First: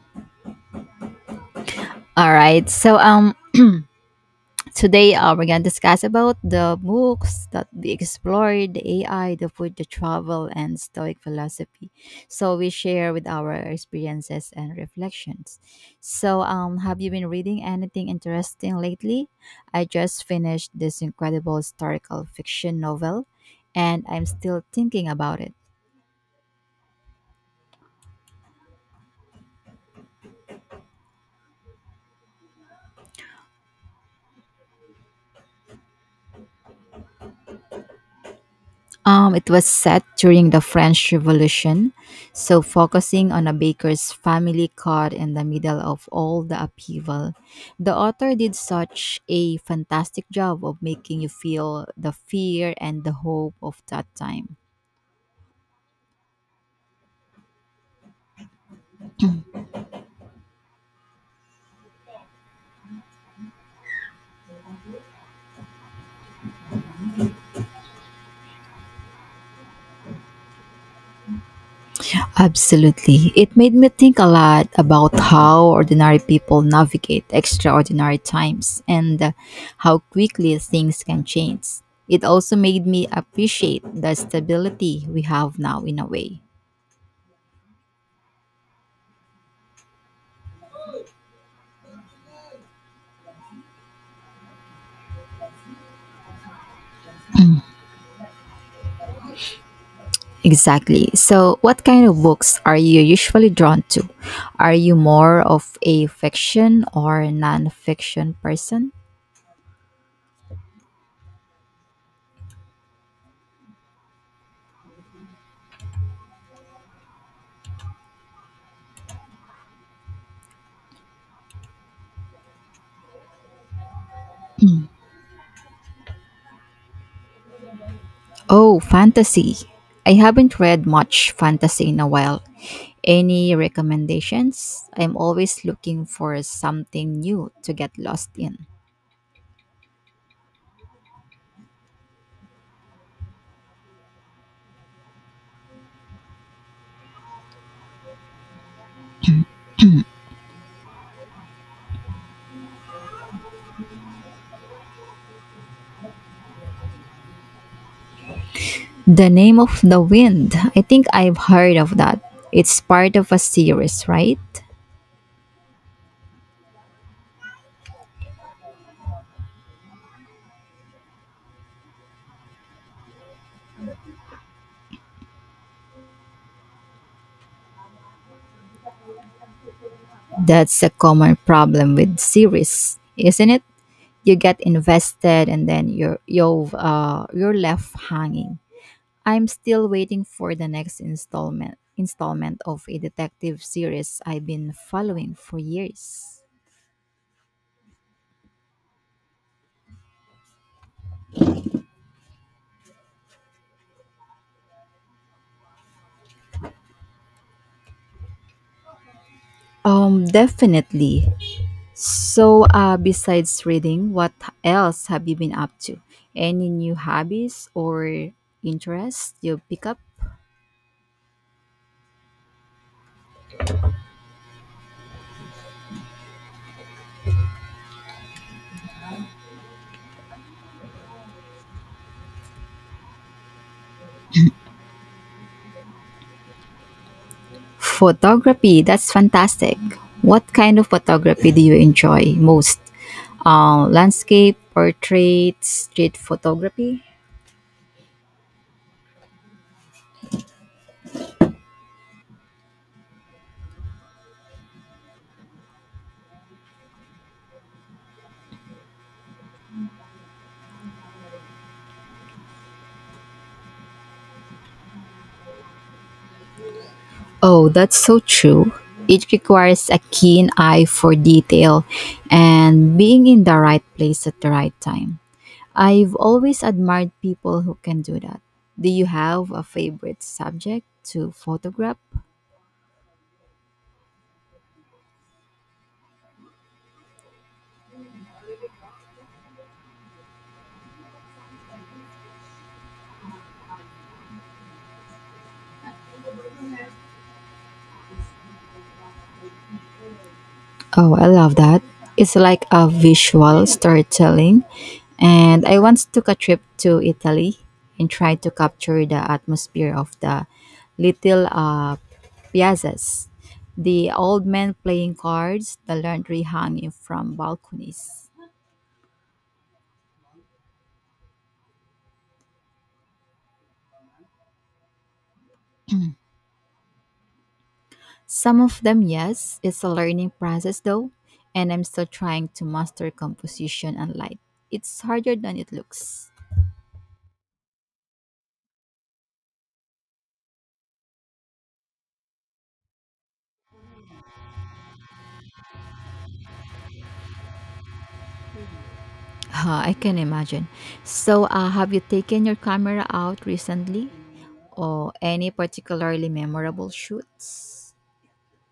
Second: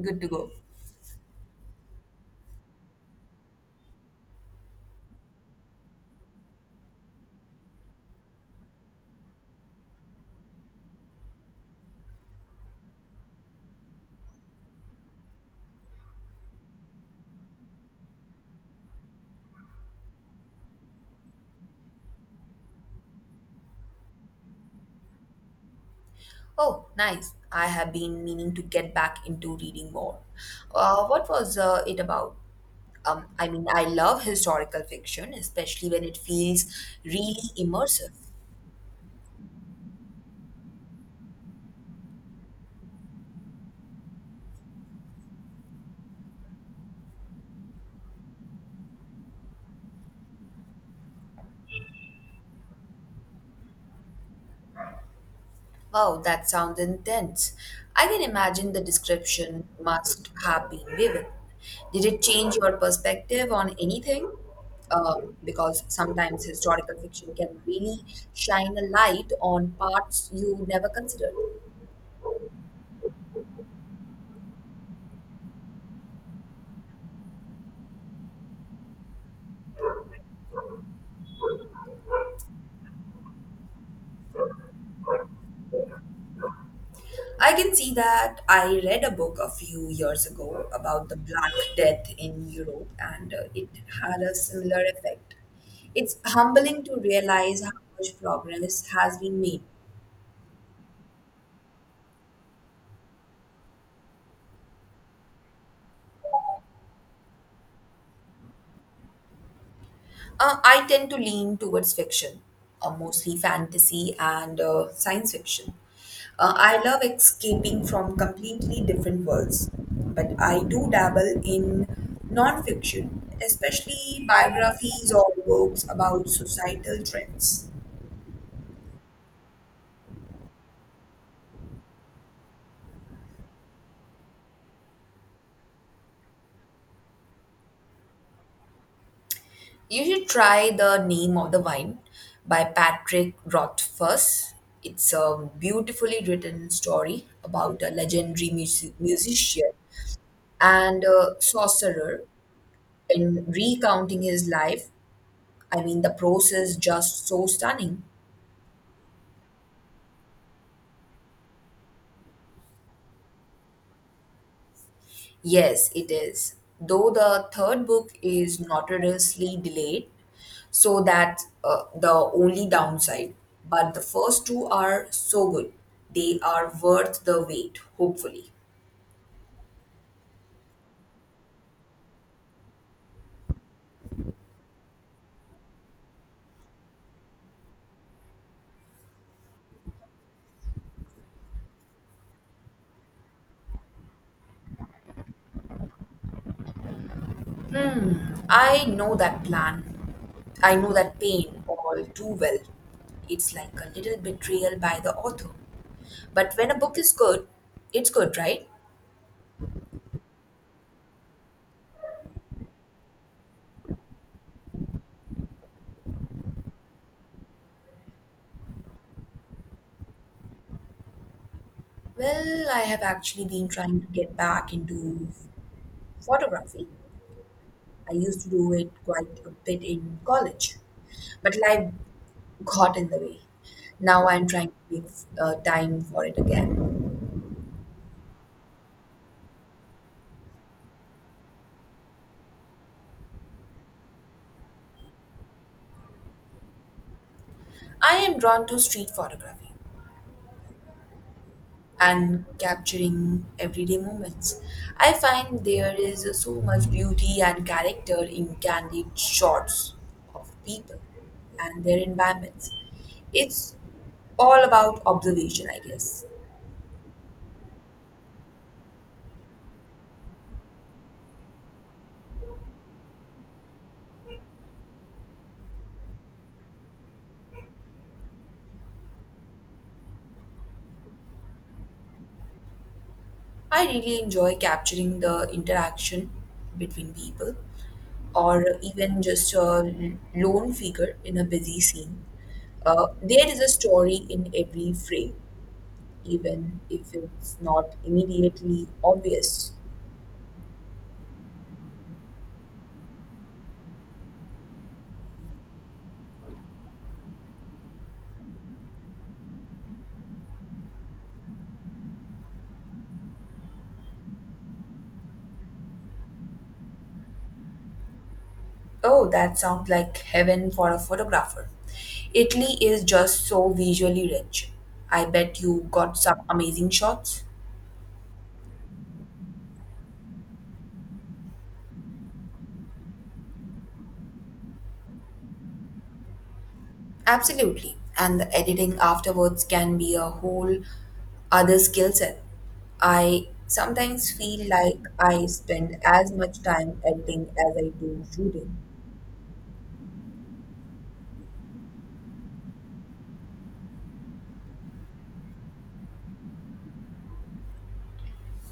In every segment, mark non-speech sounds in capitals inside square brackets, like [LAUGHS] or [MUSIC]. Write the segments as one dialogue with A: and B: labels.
A: Good to go.
B: All right. So [CLEARS THROAT] today we're gonna discuss about the books that we explored, the AI, the food, the travel, and Stoic philosophy. So we share with our experiences and reflections. So, have you been reading anything interesting lately? I just finished this incredible historical fiction novel, and I'm still thinking about it.
A: Oh, nice. I have been meaning to get back into reading more. What was it about? I mean, I love historical fiction, especially when it feels really immersive.
B: It was set during the French Revolution, so focusing on a baker's family caught in the middle of all the upheaval. The author did such a fantastic job of making you feel the fear and the hope of that time.
A: Wow, that sounds intense. I can imagine the description must have been vivid. Did it change your perspective on anything? Because sometimes historical fiction can really shine a light on parts you never considered.
B: Absolutely. It made me think a lot about how ordinary people navigate extraordinary times and how quickly things can change. It also made me appreciate the stability we have now in a way.
A: I can see that I read a book a few years ago about the Black Death in Europe, and it had a similar effect. It's humbling to realize how much progress has been made.
B: Exactly. So, what kind of books are you usually drawn to? Are you more of a fiction or non-fiction person?
A: I tend to lean towards fiction, mostly fantasy and science fiction. I love escaping from completely different worlds, but I do dabble in non fiction, especially biographies or books about societal trends.
B: Oh, fantasy. I haven't read much fantasy in a while. Any recommendations? I'm always looking for something new to get lost in.
A: You should try The Name of the Wine by Patrick Rothfuss. It's a beautifully written story about a legendary musician and a sorcerer in recounting his life. I mean, the prose is just so stunning.
B: The Name of the Wind. I think I've heard of that. It's part of a series, right?
A: Yes, it is. Though the third book is notoriously delayed, so that the only downside. But the first two are so good. They are worth the wait, hopefully.
B: That's a common problem with series, isn't it? You get invested and then you're left hanging. I'm still waiting for the next installment of a detective series I've been following for years.
A: Hmm, I know that plan. I know that pain all too well. It's like a little betrayal by the author. But when a book is good, it's good, right?
B: Definitely. So, besides reading, what else have you been up to? Any new hobbies or interests you pick up?
A: Well, I have actually been trying to get back into photography. I used to do it quite a bit in college, but life got in the way. Now I'm trying to make time for it again.
B: Photography, that's fantastic. What kind of photography do you enjoy most? Landscape, portrait, street photography.
A: I am drawn to street photography and capturing everyday moments. I find there is so much beauty and character in candid shots of people and their environments. It's all about observation, I guess.
B: Oh, that's so true. It requires a keen eye for detail and being in the right place at the right time. I've always admired people who can do that. Do you have a favorite subject to photograph?
A: I really enjoy capturing the interaction between people or even just a lone figure in a busy scene. There is a story in every frame, even if it's not immediately obvious.
B: Oh, I love that. It's like a visual storytelling. And I once took a trip to Italy and tried to capture the atmosphere of the little piazzas, the old men playing cards, the laundry hanging from balconies.
A: Oh, that sounds like heaven for a photographer. Italy is just so visually rich. I bet you got some amazing shots.
B: Some of them, yes, it's a learning process though, and I'm still trying to master composition and light. It's harder than it looks.
A: Absolutely. And the editing afterwards can be a whole other skill set. I sometimes feel like I spend as much time editing as I do shooting.
B: Huh, I can imagine. So, have you taken your camera out recently, or any particularly memorable shoots?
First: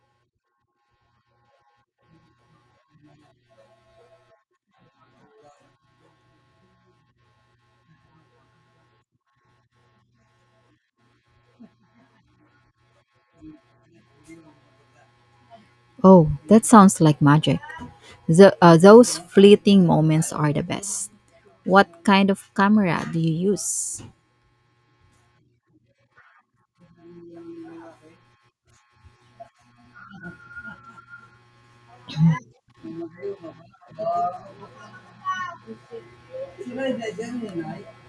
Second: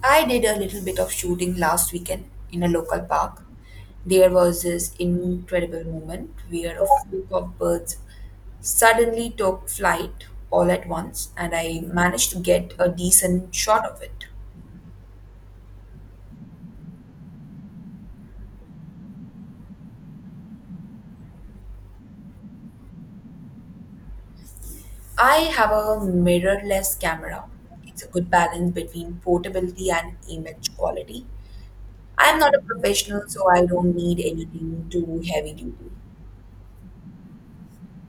A: I did a little bit of shooting last weekend in a local park. There was this incredible moment where a flock of birds suddenly took flight all at once, and I managed to get a decent shot of it.
B: Oh, that sounds like magic. The, those fleeting moments are the best. What kind of camera do you use?
A: I have a mirrorless camera. It's a good balance between portability and image quality. I'm not a professional, so I don't need anything too heavy duty.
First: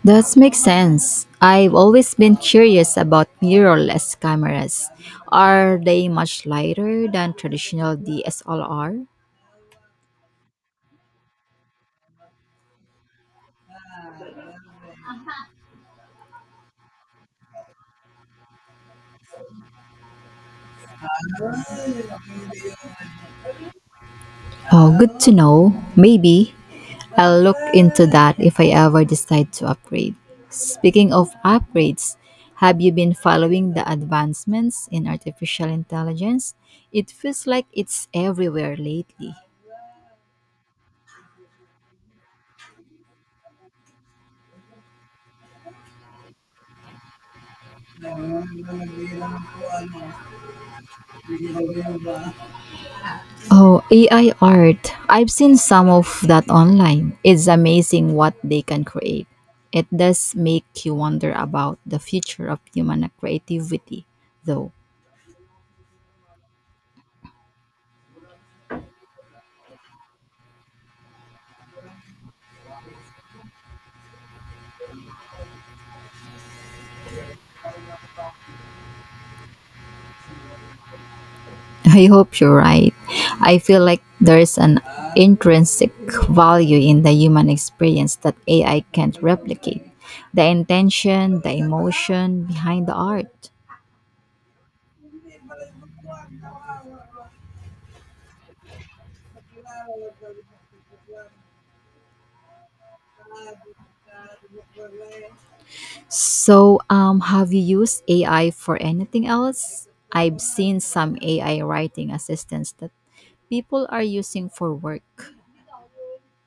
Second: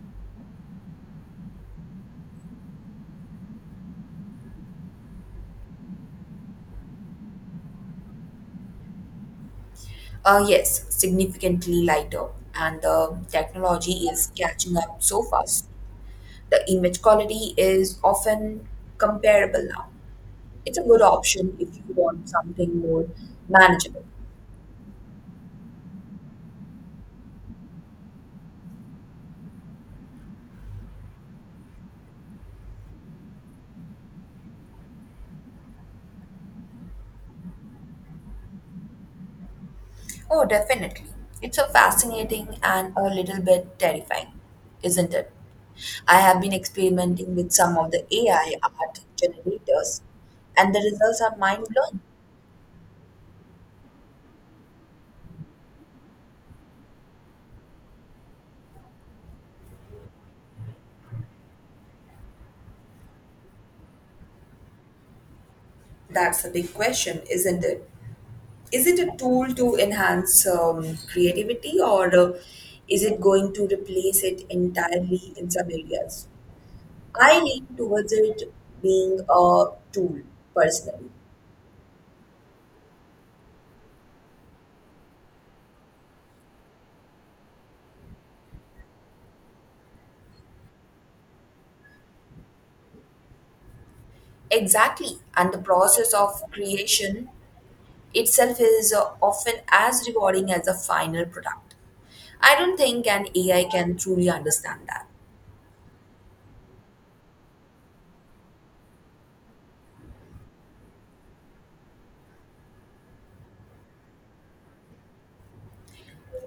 B: That makes sense. I've always been curious about mirrorless cameras. Are they much lighter than traditional DSLR?
A: Yes, significantly lighter, and the technology is catching up so fast. The image quality is often comparable now. It's a good option if you want something more manageable.
B: Oh, good to know. Maybe I'll look into that if I ever decide to upgrade. Speaking of upgrades, have you been following the advancements in artificial intelligence? It feels like it's everywhere lately.
A: Oh, definitely. It's a fascinating and a little bit terrifying, isn't it? I have been experimenting with some of the AI art generators, and the results are mind blowing.
B: Oh, AI art. I've seen some of that online. It's amazing what they can create. It does make you wonder about the future of human creativity, though.
A: That's a big question, isn't it? Is it a tool to enhance creativity, or is it going to replace it entirely in some areas? I lean towards it being a tool personally.
B: I hope you're right. I feel like there's an intrinsic value in the human experience that AI can't replicate. The intention, the emotion behind the art.
A: Exactly. And the process of creation itself is often as rewarding as the final product. I don't think an AI can truly understand that.
B: So, have you used AI for anything else? I've seen some AI writing assistants that people are using for work.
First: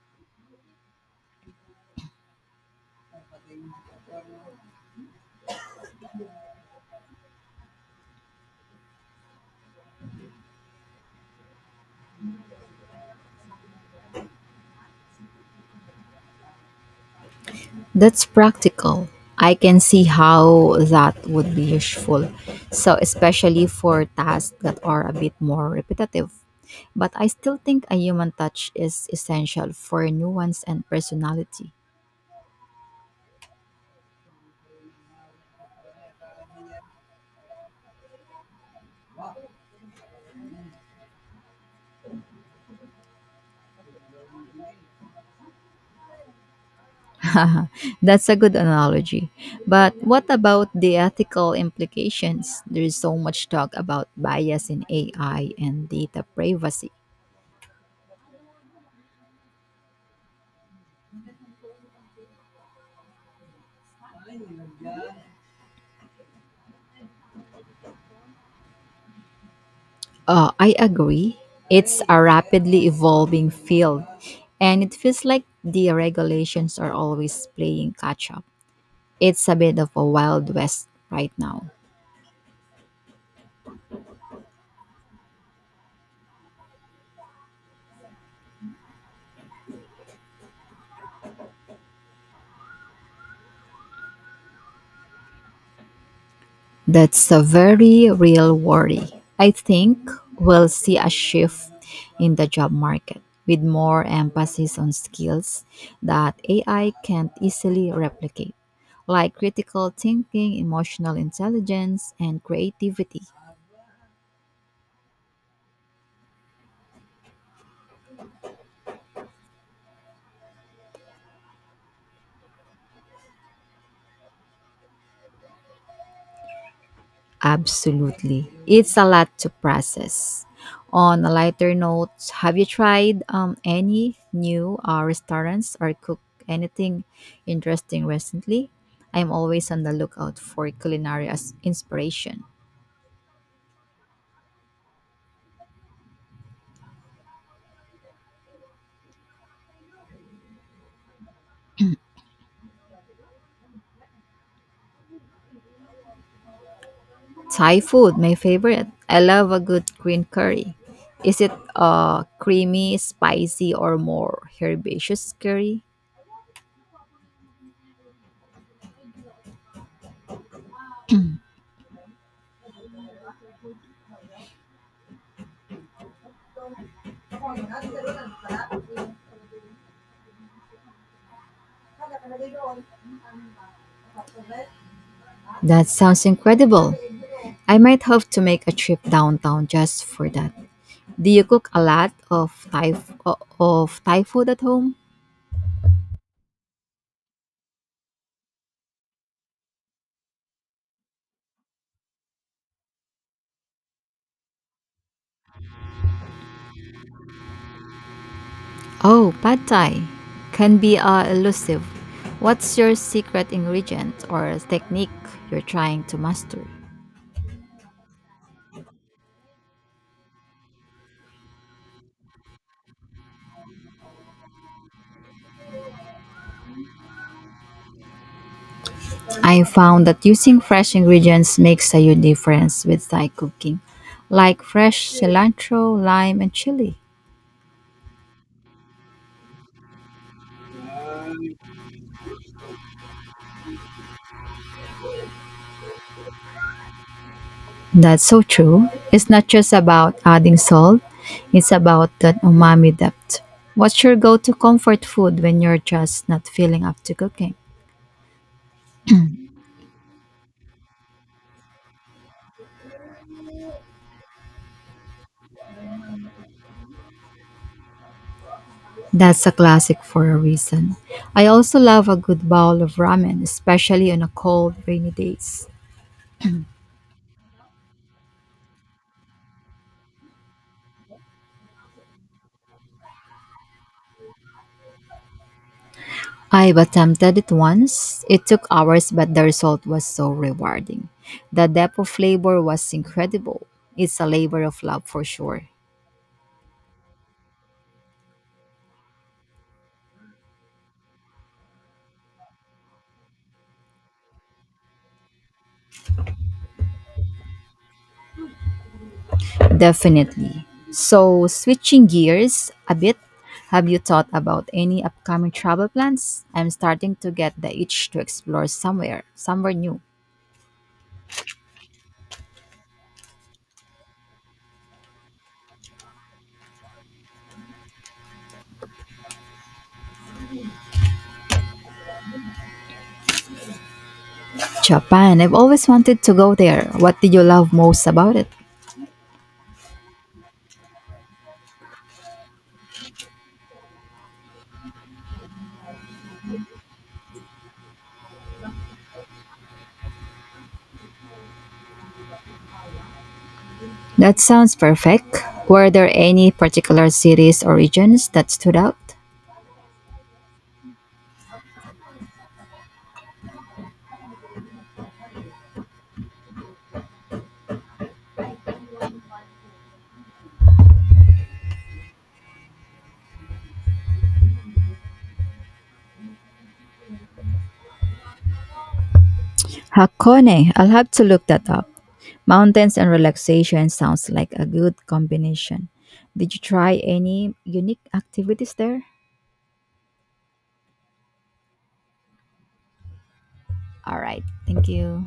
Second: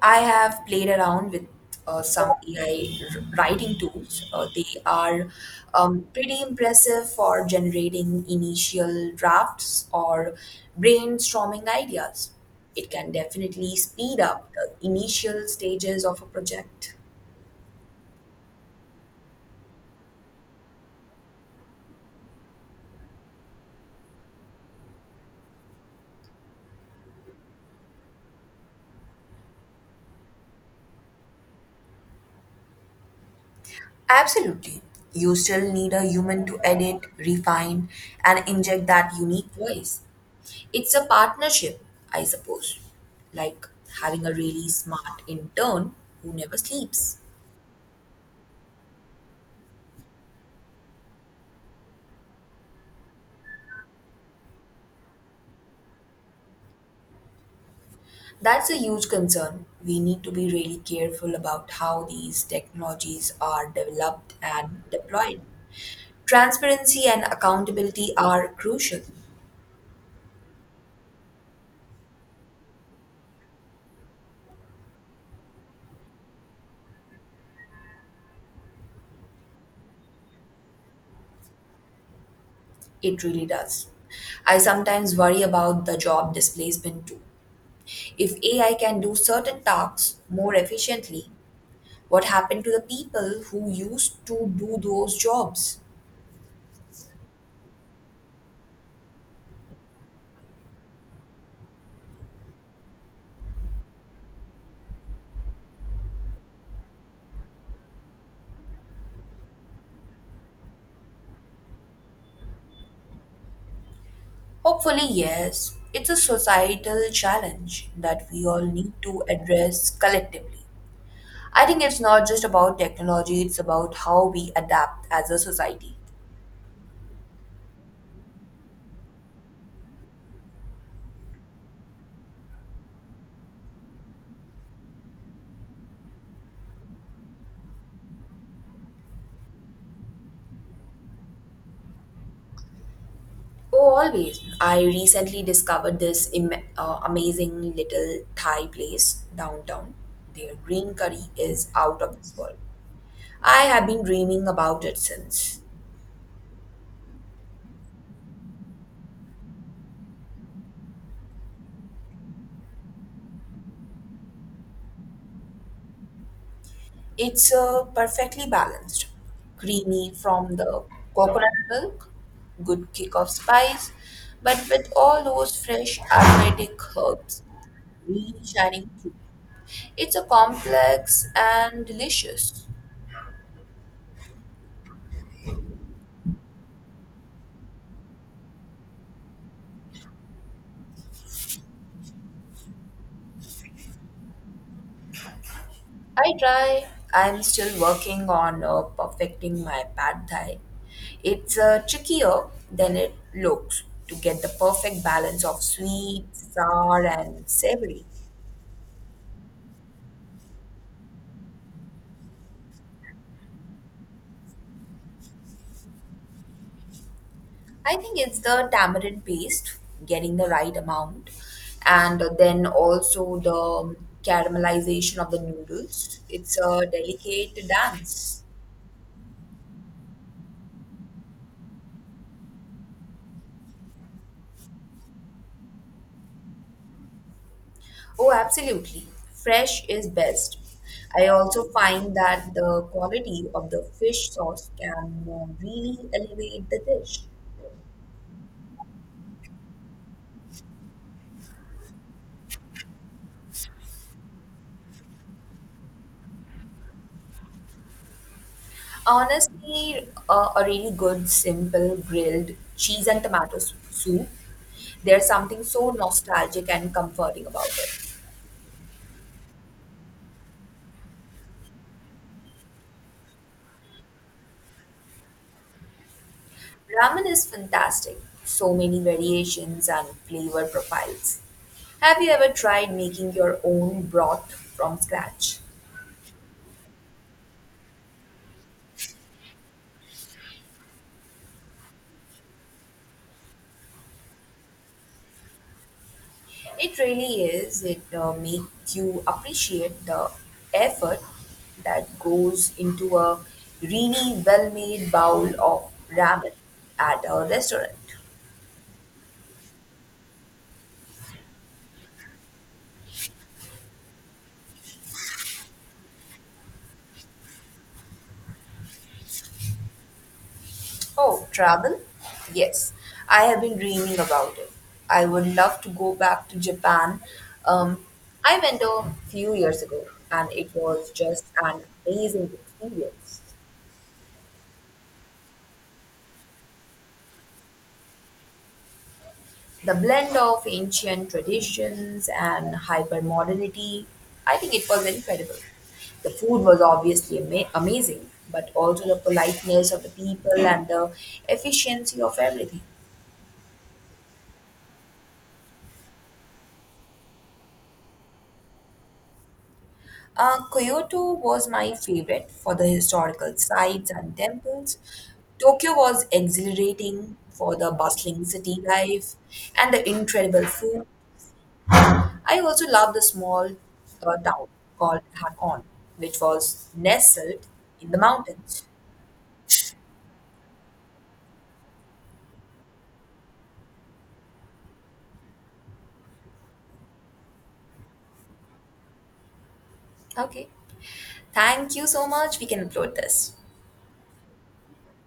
A: I have played around with some AI writing tools. They are pretty impressive for generating initial drafts or brainstorming ideas. It can definitely speed up the initial stages of a project.
B: That's practical. I can see how that would be useful. So, especially for tasks that are a bit more repetitive. But I still think a human touch is essential for nuance and personality.
A: Absolutely. You still need a human to edit, refine, and inject that unique voice. It's a partnership, I suppose, like having a really smart intern who never sleeps.
B: [LAUGHS] That's a good analogy. But what about the ethical implications? There is so much talk about bias in AI and data privacy.
A: That's a huge concern. We need to be really careful about how these technologies are developed and deployed. Transparency and accountability are crucial.
B: I agree. It's a rapidly evolving field, and it feels like the regulations are always playing catch up. It's a bit of a wild west right now.
A: It really does. I sometimes worry about the job displacement too. If AI can do certain tasks more efficiently, what happened to the people who used to do those jobs?
B: That's a very real worry. I think we'll see a shift in the job market with more emphasis on skills that AI can't easily replicate, like critical thinking, emotional intelligence, and creativity.
A: Hopefully, yes, it's a societal challenge that we all need to address collectively. I think it's not just about technology, it's about how we adapt as a society.
B: Absolutely. It's a lot to process. On a lighter note, have you tried any new restaurants or cook anything interesting recently? I'm always on the lookout for culinary as inspiration.
A: Oh, always. I recently discovered this amazing little Thai place downtown. Their green curry is out of this world. I have been dreaming about it since.
B: Thai food, my favorite. I love a good green curry. Is it creamy, spicy, or more herbaceous curry?
A: It's perfectly balanced, creamy from the coconut milk, good kick of spice, but with all those fresh aromatic herbs really shining through. It's a complex and delicious.
B: That sounds incredible. I might have to make a trip downtown just for that. Do you cook a lot of of Thai food at home?
A: I try. I'm still working on perfecting my pad thai. It's trickier than it looks to get the perfect balance of sweet, sour, and savory.
B: Oh, pad Thai can be elusive. What's your secret ingredient or technique you're trying to master?
A: I think it's the tamarind paste, getting the right amount, and then also the caramelization of the noodles. It's a delicate dance.
B: I found that using fresh ingredients makes a huge difference with Thai cooking, like fresh cilantro, lime, and chili.
A: Oh, absolutely. Fresh is best. I also find that the quality of the fish sauce can really elevate the dish.
B: That's so true. It's not just about adding salt, it's about that umami depth. What's your go to comfort food when you're just not feeling up to cooking?
A: Honestly, a really good, simple grilled cheese and tomato soup. There's something so nostalgic and comforting about it.
B: That's a classic for a reason. I also love a good bowl of ramen, especially on a cold, rainy days.
A: Ramen is fantastic. So many variations and flavor profiles. Have you ever tried making your own broth from scratch?
B: I've attempted it once. It took hours, but the result was so rewarding. The depth of flavor was incredible. It's a labor of love for sure.
A: It really is. It makes you appreciate the effort that goes into a really well made bowl of ramen at a restaurant.
B: Definitely. So, switching gears a bit, have you thought about any upcoming travel plans? I'm starting to get the itch to explore somewhere, somewhere new.
A: Oh, travel? Yes, I have been dreaming about it. I would love to go back to Japan. Um, I went a few years ago and it was just an amazing experience.
B: Japan. I've always wanted to go there. What did you love most about it?
A: The blend of ancient traditions and hyper modernity, I think it was incredible. The food was obviously amazing, but also the politeness of the people and the efficiency of everything.
B: That sounds perfect. Were there any particular cities or regions that stood out?
A: Kyoto was my favorite for the historical sites and temples. Tokyo was exhilarating for the bustling city life and the incredible food. I also loved the small town called Hakon, which was nestled in the mountains.
B: Hakone. I'll have to look that up. Mountains and relaxation sounds like a good combination. Did you try any unique activities there?
A: Okay, thank you so much. We can upload this.
B: All right. Thank you.